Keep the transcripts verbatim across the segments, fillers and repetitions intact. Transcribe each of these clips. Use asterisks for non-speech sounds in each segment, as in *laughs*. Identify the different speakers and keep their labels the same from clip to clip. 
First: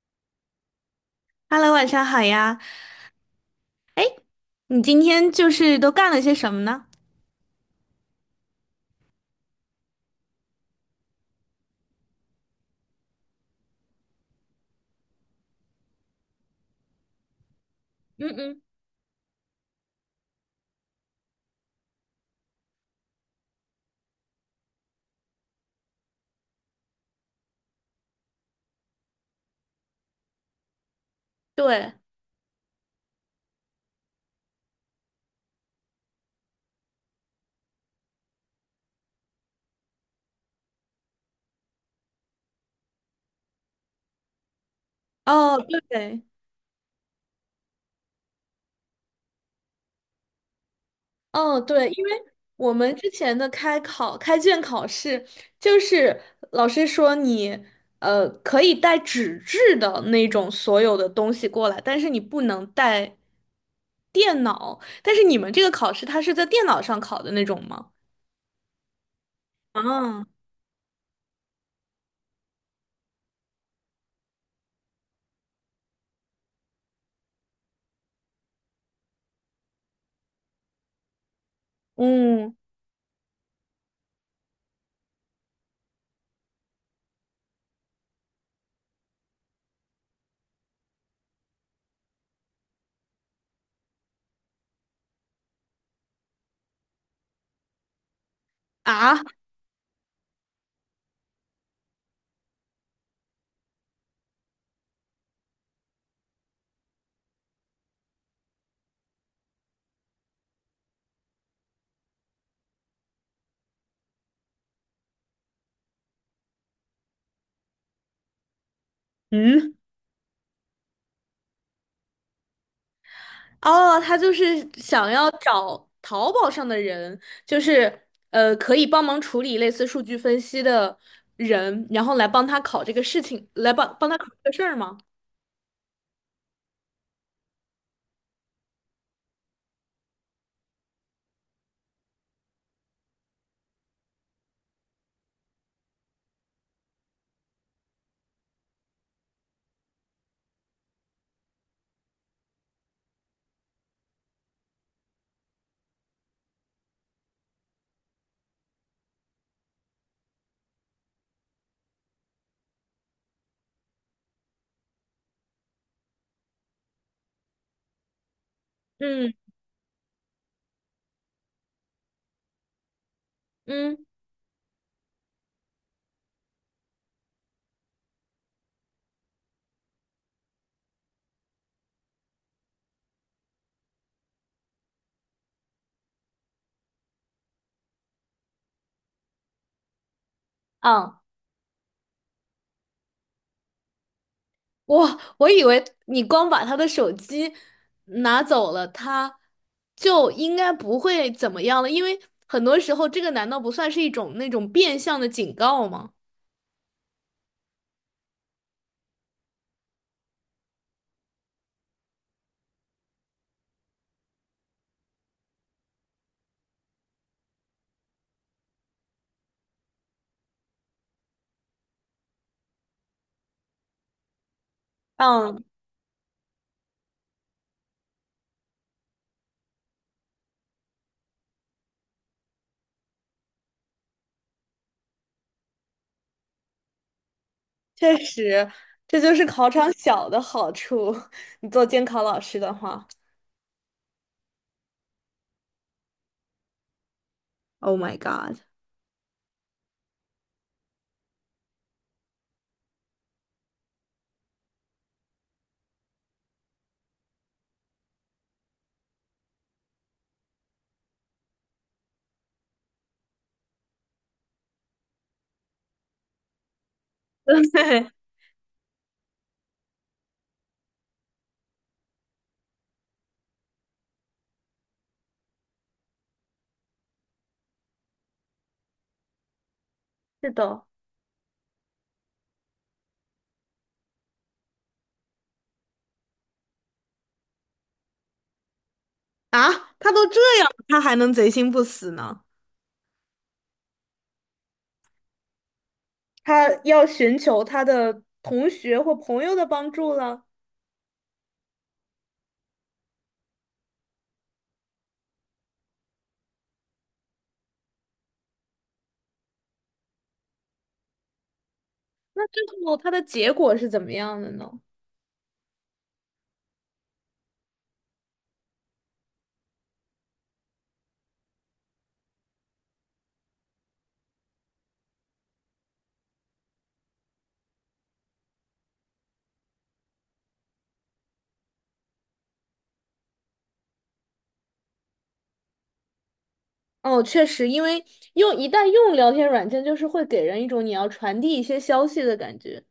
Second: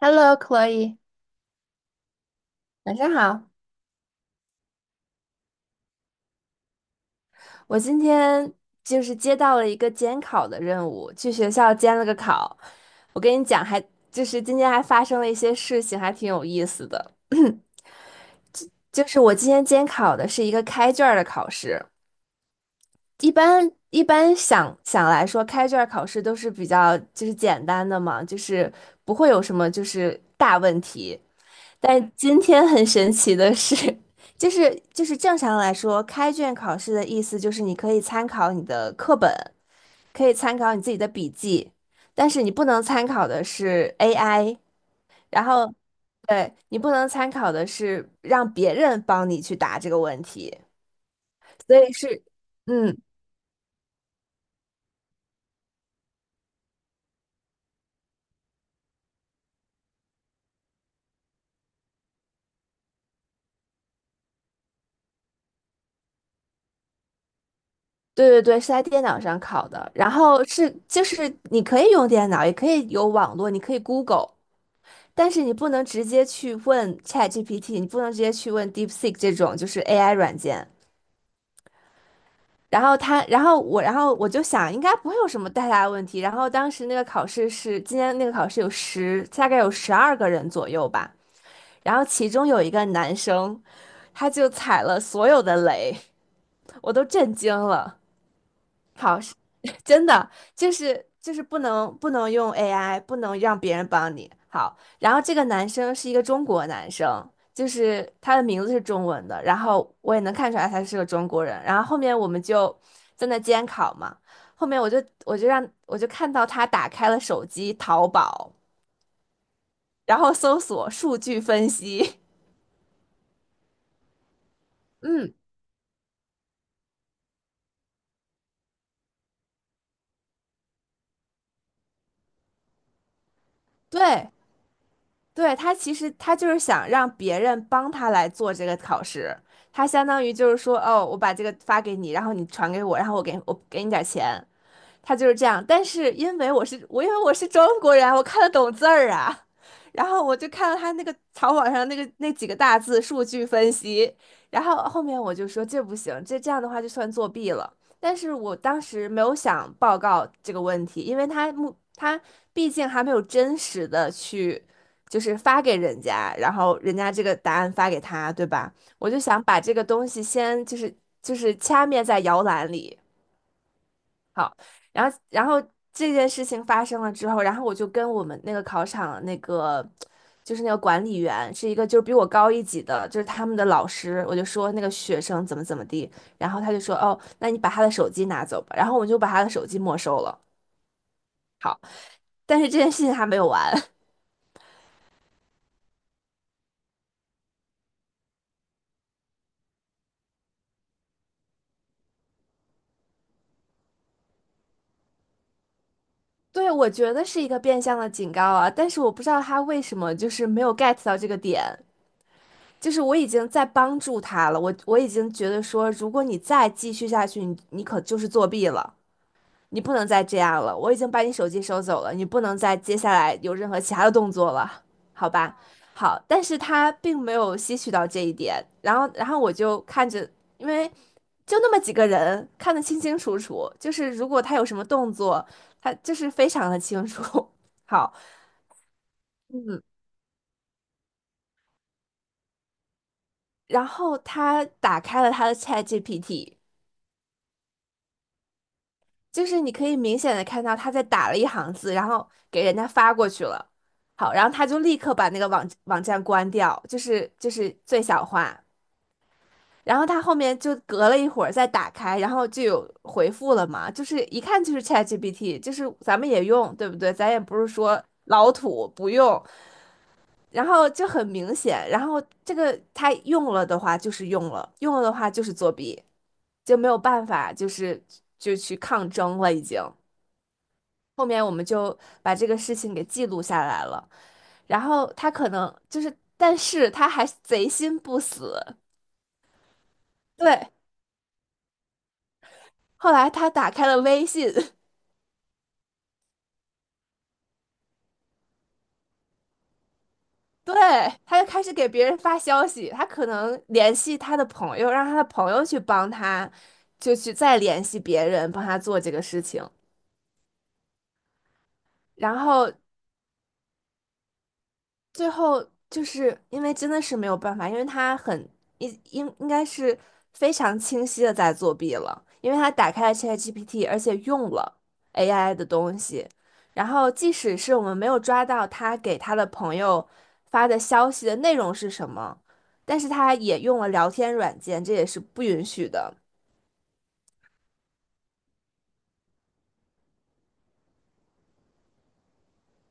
Speaker 1: h e l l o c l o e
Speaker 2: Hello，晚上好呀！
Speaker 1: 晚上好。
Speaker 2: 你今天就是都干了些什么呢？
Speaker 1: 我今天就是接到了一个监考的任务，去学校监了个考。我跟你讲还，就是今天还发生了一些事情，还挺有意思的。*clears throat*
Speaker 2: 嗯嗯，
Speaker 1: 就是我今天监考的是一个开卷儿的考试，一般一般想想来说，开卷儿考试都是比较就是简单的嘛，就是不会有什么就是大问题。
Speaker 2: 对，
Speaker 1: 但今天很神奇的是，*laughs* 就是就是正常来说，开卷考试的意思就是你可以参考你的课本，可以参考你自己的笔记，但是你不能参考的是 A I，然
Speaker 2: 哦，
Speaker 1: 后
Speaker 2: 对，
Speaker 1: 对你不能参考的是让别人帮你去答这个问题，
Speaker 2: 哦
Speaker 1: 所
Speaker 2: 对，
Speaker 1: 以
Speaker 2: 因为
Speaker 1: 是，
Speaker 2: 我们
Speaker 1: 嗯，
Speaker 2: 之前的开考、开卷考试，就是老师说你呃可以带纸质的那种所有的东西过来，但是你不能带电脑。但是你们这个考试，它是在电脑上考的那种吗？
Speaker 1: 对对对，是在电脑上考的，然
Speaker 2: 啊，
Speaker 1: 后是就是你可以用电脑，也可以有网络，你可以 Google。但是你不能直接去问 ChatGPT，你不能直接去问 DeepSeek 这种就是 A I 软件。
Speaker 2: 嗯
Speaker 1: 然后他，然后我，然后我就想，应该不会有什么太大的问题。然后当时那个考试是，今天那个考试有十，大概有十二个人左右吧。然后其中有一个男生，他就踩了所有的雷，我都震惊了。好，
Speaker 2: 啊，
Speaker 1: 真的就是就是不能不能用 A I，不能让别人帮你。好，然后这个男生是一个中国男生，就是他的名字是中文的，然后我也能看出来他是个中国人。然后后面我们就在那监考嘛，后面我就我就让我就看到他打开了手机淘宝，
Speaker 2: 嗯。
Speaker 1: 然后搜索数据分析，
Speaker 2: 哦，他就是
Speaker 1: *laughs*
Speaker 2: 想要
Speaker 1: 嗯，
Speaker 2: 找淘宝上的人，就是呃，可以帮忙处理类似数据分析的人，然后来帮他考这个事情，来帮帮他考
Speaker 1: 对，
Speaker 2: 这个事儿吗？
Speaker 1: 对，他其实他就是想让别人帮他来做这个考试，他相当于就是说，哦，我把这个发给你，然后你传给我，然后我给我给你点儿钱。他就是这样。但是因为我是我，因为我是中国人，我看得懂字儿啊。然后我就看到他那个草稿上那个那几个大字数据分析，然后后面我就说这不行，这这样的话就算作弊了。但是我当时没有想报告这个问题，因为他目他毕竟还没有真实的去就是发给人家，然后人家这个答案发给他，对吧？我就
Speaker 2: 嗯
Speaker 1: 想把这个东西先就是就是掐灭在摇篮里。
Speaker 2: 嗯
Speaker 1: 好，然后然后这件事情发生了之后，然后我就跟我们那个考场那个就是那个管理员是一个就是比我高一级的，就是他们的老师，我就说那个学生怎么怎么地，然后他就说哦，那你把他的手机拿走吧，然后我就把他的手机没收了，
Speaker 2: 啊，
Speaker 1: 但是这件事情还没有完。*laughs*
Speaker 2: 我我以为你光把他的手机拿走了，他就应该不会怎么样了，因为很多时候这个难道不算是一种那种变相的警告吗？
Speaker 1: 对，我觉得是一个变相的警告啊，但是我不知道他为什么就是没有 get 到这个点，就是我已经在帮助他了，我我已经觉得说，如果你再继续下去，你你可就是作弊了。你不能再这样了，我已经把你手机收走了，你不能再接下来有任何其他的动作了，好吧？
Speaker 2: 嗯。
Speaker 1: 好，但是他并没有吸取到这一点，然后，然后我就看着，因为就那么几个人，看得清清楚楚，就是如果他有什么动作，他就是非常的清楚。*laughs* 好，
Speaker 2: 确实，这就是考场小的好处。*laughs* 你做监考老师的话，
Speaker 1: 然后他打开了他的 ChatGPT，
Speaker 2: Oh my god!
Speaker 1: 就是你可以明显的看到他在打了一行字，然后给人家发过去了。好，然后他就立刻把那个网网站关掉，就是就是最小化。然后他后面就隔了一会儿再打开，然后就有回复了嘛，就是一看就是 ChatGPT，就是咱们也用，对不对？咱也不是
Speaker 2: *laughs*
Speaker 1: 说
Speaker 2: 对，
Speaker 1: 老土不用，然后就很明显，然后这个他用了的话就是用了，用了的话就是作弊，就没有办法，就是就去抗争了已经。
Speaker 2: 是的，
Speaker 1: 后面我们就把这个事情给记录下来了。然后他可能就是，但是他还贼心不死。
Speaker 2: 啊，他都这
Speaker 1: 对，
Speaker 2: 样了他还能贼心不死呢？
Speaker 1: 后来他打开了微信，
Speaker 2: 他要寻求他的同学或朋友的帮助了。
Speaker 1: *laughs* 对，他就开始给别人发消息。他可能联系他的朋友，让他的朋友去帮他，就去再联系别人帮他做这个事情。然
Speaker 2: 那最
Speaker 1: 后
Speaker 2: 后他的结果是怎么样的呢？
Speaker 1: 最后就是因为真的是没有办法，因为他很应应应该是非常清晰的在作弊了，因为他打开了 ChatGPT，而且用了 A I 的东西。然后即使是我们没有抓到他给他的朋友发的消息的内容是什么，但是他也用了聊天软件，这也是不允许的。
Speaker 2: 哦，确实，因为用一旦用聊天软件，就是会给人一种你要传递一些消息的感觉。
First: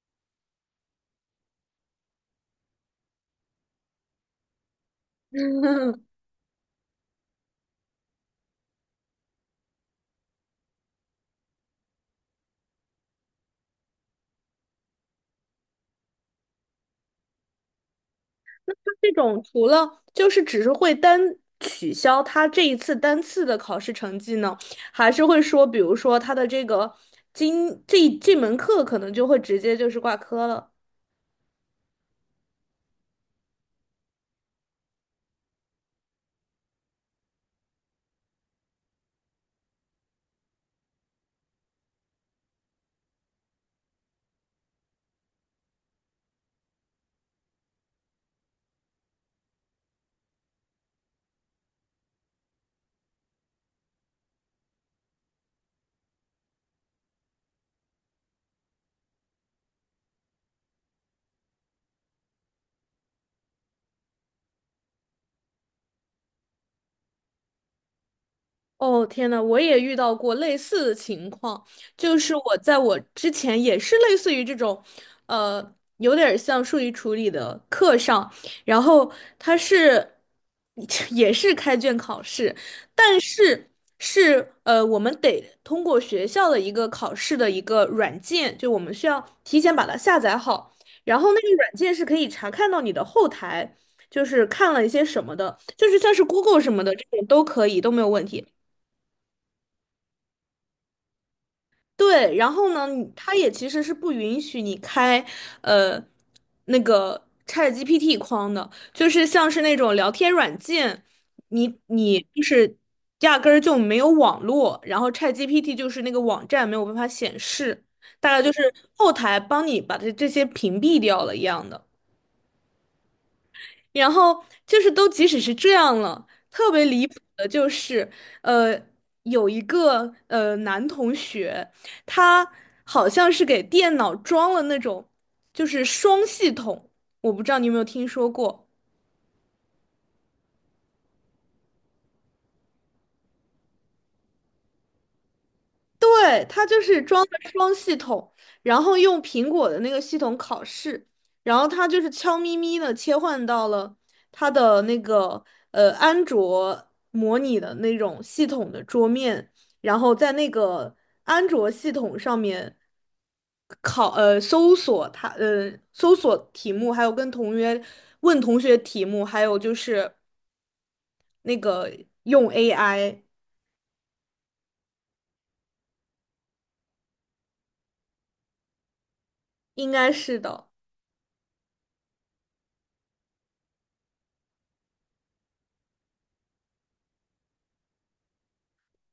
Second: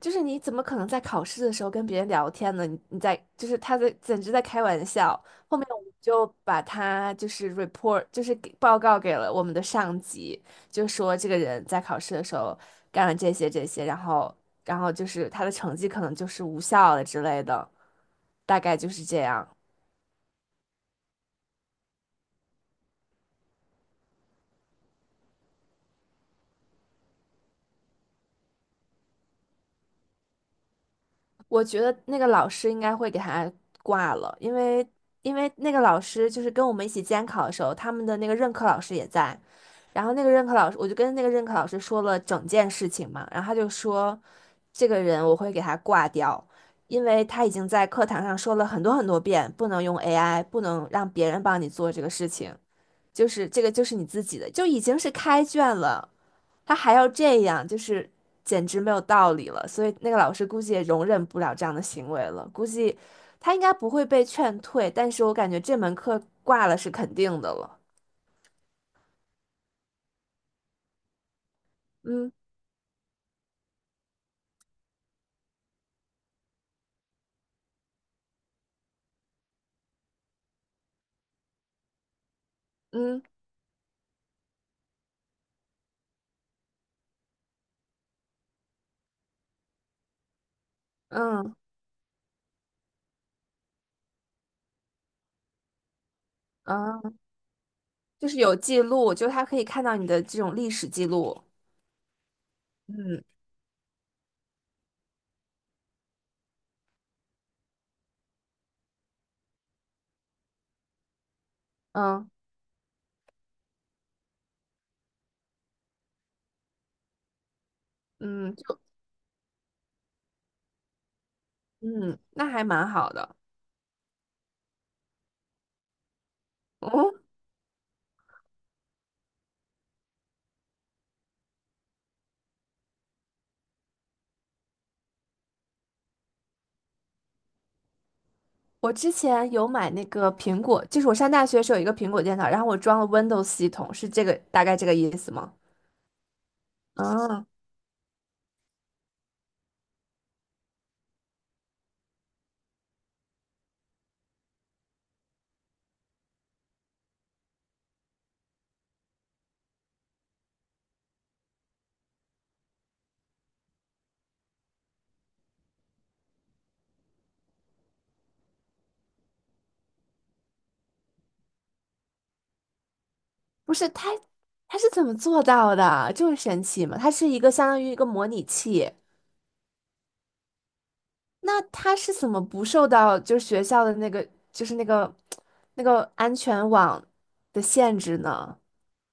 Speaker 1: 就是你怎么可能在考试的时候跟别人聊天呢？你你在就是他在简直在开玩笑。后面我们就把他就是 report 就是给报告给了我们的上级，就说这个人在考试的时候干了这些这些，然后然后就是他的成绩可能就是无效了之类的，大概就是
Speaker 2: 这
Speaker 1: 这
Speaker 2: 种
Speaker 1: 样。
Speaker 2: 除了就是只是会单取消他这一次单次的考试成绩呢，还是会说，比如说他的这个今这这门课可能就会直接就是挂科了。
Speaker 1: 我觉得那个老师应该会给他挂了，因为因为那个老师就是跟我们一起监考的时候，他们的那个任课老师也在，然后那个任课老师，我就跟那个任课老师说了整件事情嘛，然后他就说，这个人我会给他挂掉，因为他已经在课堂上说了很多很多遍，不能用 A I，不能让别人帮你做这个事情，就是这个就是你自己的，就已经是开卷了。他还要这样，就是简直没有道理了。所以那个老师估计也容忍不了这样的行为了，估计他应该不会被劝退，但是我感觉这门课挂了是肯定的了。
Speaker 2: 哦，天呐，我也遇到过类似的情况，就
Speaker 1: 嗯
Speaker 2: 是我在我之前也是类似于这种，呃，有点儿像数据处理的课上，然后他是 *laughs* 也是开卷考试，
Speaker 1: 嗯
Speaker 2: 是是，呃，我们得通过学校的一个考试的一个软件，就我们需要提前把它下载好，然后那个
Speaker 1: 嗯
Speaker 2: 软件是可以查看到你的后台，就是看了一些什么的，就是像是 Google 什么的这
Speaker 1: 嗯，
Speaker 2: 种都可以，都没有问
Speaker 1: 就是
Speaker 2: 题。
Speaker 1: 有记录，就是他可以看到你的这种历史记录。
Speaker 2: 对，然后呢，你
Speaker 1: 嗯
Speaker 2: 它也其实是不允许你开，呃，那个 ChatGPT 框的，就是像是那种聊天软件，你你
Speaker 1: 嗯
Speaker 2: 就是压根儿就没有网络，然后 ChatGPT 就是那个网站没有办法显示，大概就
Speaker 1: 嗯
Speaker 2: 是
Speaker 1: 就
Speaker 2: 后台帮你把这这些屏蔽掉了一样的。
Speaker 1: 嗯，那还蛮好的。
Speaker 2: 然后就是都即使是这样了，特别离
Speaker 1: 哦，
Speaker 2: 谱的就是，呃，有一个呃男同学，他好像是给电脑装了那种就是双系统，我不知道你有没有听说过。
Speaker 1: 我之前有买那个苹果，就是我上大学的时候有一个苹果电脑，然后我装了 Windows 系统，是这个大概这个意思吗？
Speaker 2: 对，它就是装
Speaker 1: 啊。
Speaker 2: 的双系统，然后用苹果的那个系统考试，然后它就是悄咪咪的切换到了它的那个呃安卓模拟的那种系统的桌面，然后在那个安卓系统上面考呃搜索它呃搜索题目，还有跟同学问同学题目，还有就是那个用 A I,
Speaker 1: 不是他，他是怎么做到的？就是神奇嘛，它是一个相当于一个模拟器。
Speaker 2: 应该是的。
Speaker 1: 那他是怎么不受到就是学校的那个就是那个那个安全网的限制呢？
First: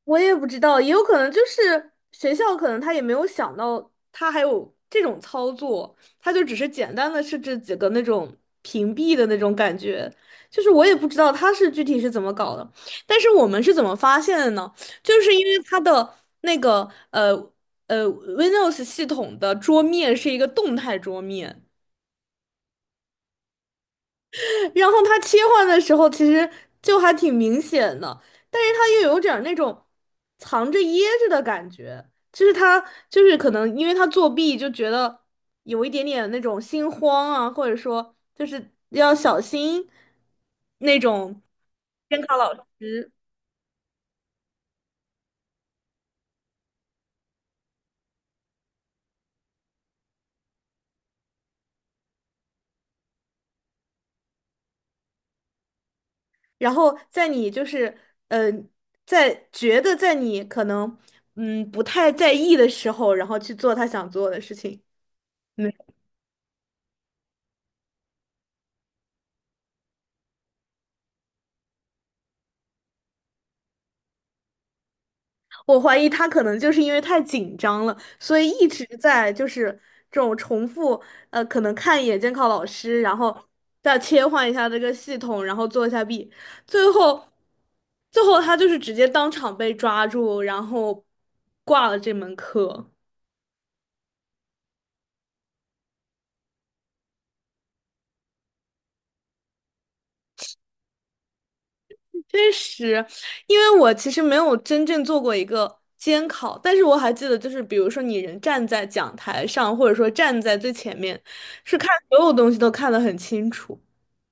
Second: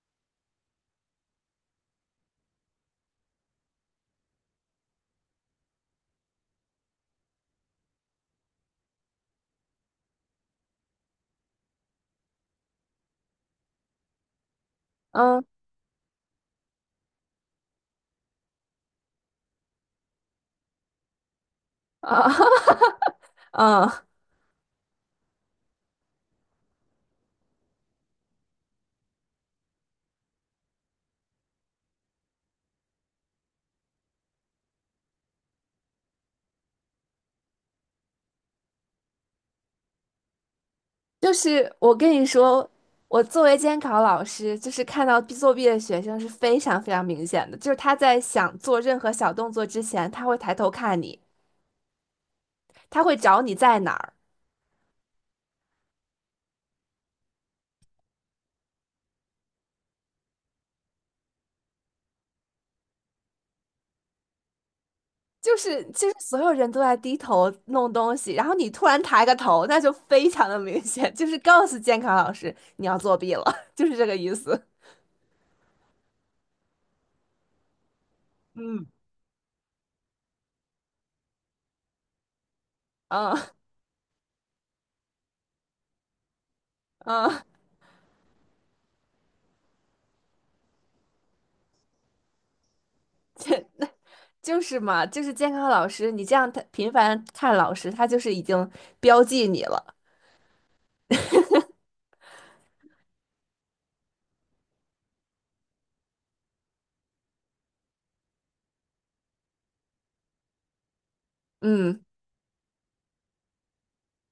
Speaker 2: 我也不知道，也有可能就是学校可能他也没有想到他还有这种操作，他就只是简单的设置几个那种屏蔽的那种感觉，就是我也不知道他是具体是怎么搞的，但是我们是怎么发现的呢？就是因
Speaker 1: 嗯
Speaker 2: 为他的那个呃呃 Windows 系统的桌面是一个动态桌面。
Speaker 1: 啊 *laughs* 嗯，
Speaker 2: 然后他切换的时候其实就还挺明显的，但是他又有点儿那种藏着掖着的感觉，就是他就是可能因为他作弊就觉得有一点点那种心慌啊，或者说就是要小心那
Speaker 1: 就
Speaker 2: 种
Speaker 1: 是我跟
Speaker 2: 监
Speaker 1: 你
Speaker 2: 考老
Speaker 1: 说，
Speaker 2: 师，
Speaker 1: 我作为监考老师，就是看到作弊的学生是非常非常明显的，就是他在想做任何小动作之前，他会抬头看你，他会找你在哪儿。
Speaker 2: 然后在你就是呃在觉得在你可能嗯不太在意的时候，然后去做他想做的事情。
Speaker 1: 就是就是所有人都在低头弄东西，然后你突然抬个头，那就非常的明显，*laughs* 就是告诉监考老师你要作弊了，*laughs* 就是这个意思。
Speaker 2: 我怀疑他可能就是因为太紧张了，所以一直在就是这种重复，呃，可能看一眼监考老师，然后
Speaker 1: 嗯
Speaker 2: 再切换一下这个系统，然后做一下弊，最后，
Speaker 1: 嗯，
Speaker 2: 最后他就是直接当场被抓住，然后挂了这门课。
Speaker 1: 就是嘛，就是监考老师，你这样他频繁看老师，他就是已经标记你了。
Speaker 2: 确实，因为我其实没有真正做过一个监考，但是我还记得，就是比如说你人站在讲台上，或者说站在最前面，是看
Speaker 1: 嗯，
Speaker 2: 所有东西都看得很清楚。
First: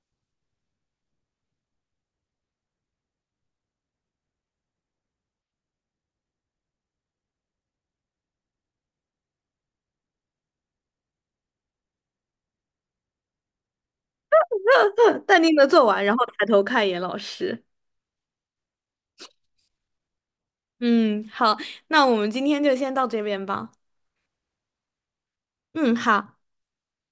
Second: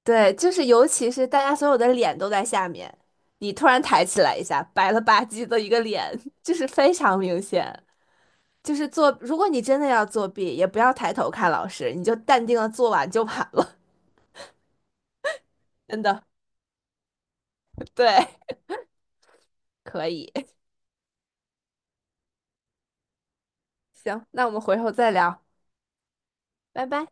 Speaker 1: 对，就是尤其是大家所有的脸都在下面，你突然抬起来一下，白了吧唧的一个脸，*laughs* 就是非常明显。就是作，如果你真的要作弊，也不要抬头看老师，你就淡定的做完就完了，
Speaker 2: *laughs* 淡定的做
Speaker 1: 真
Speaker 2: 完，然后
Speaker 1: 的。
Speaker 2: 抬头看一眼老师。
Speaker 1: *laughs* 对，可以，*laughs*
Speaker 2: 嗯，好，那我们今天就先到这边吧。
Speaker 1: 行，那我们回头再聊，
Speaker 2: 嗯，好。
Speaker 1: 拜拜。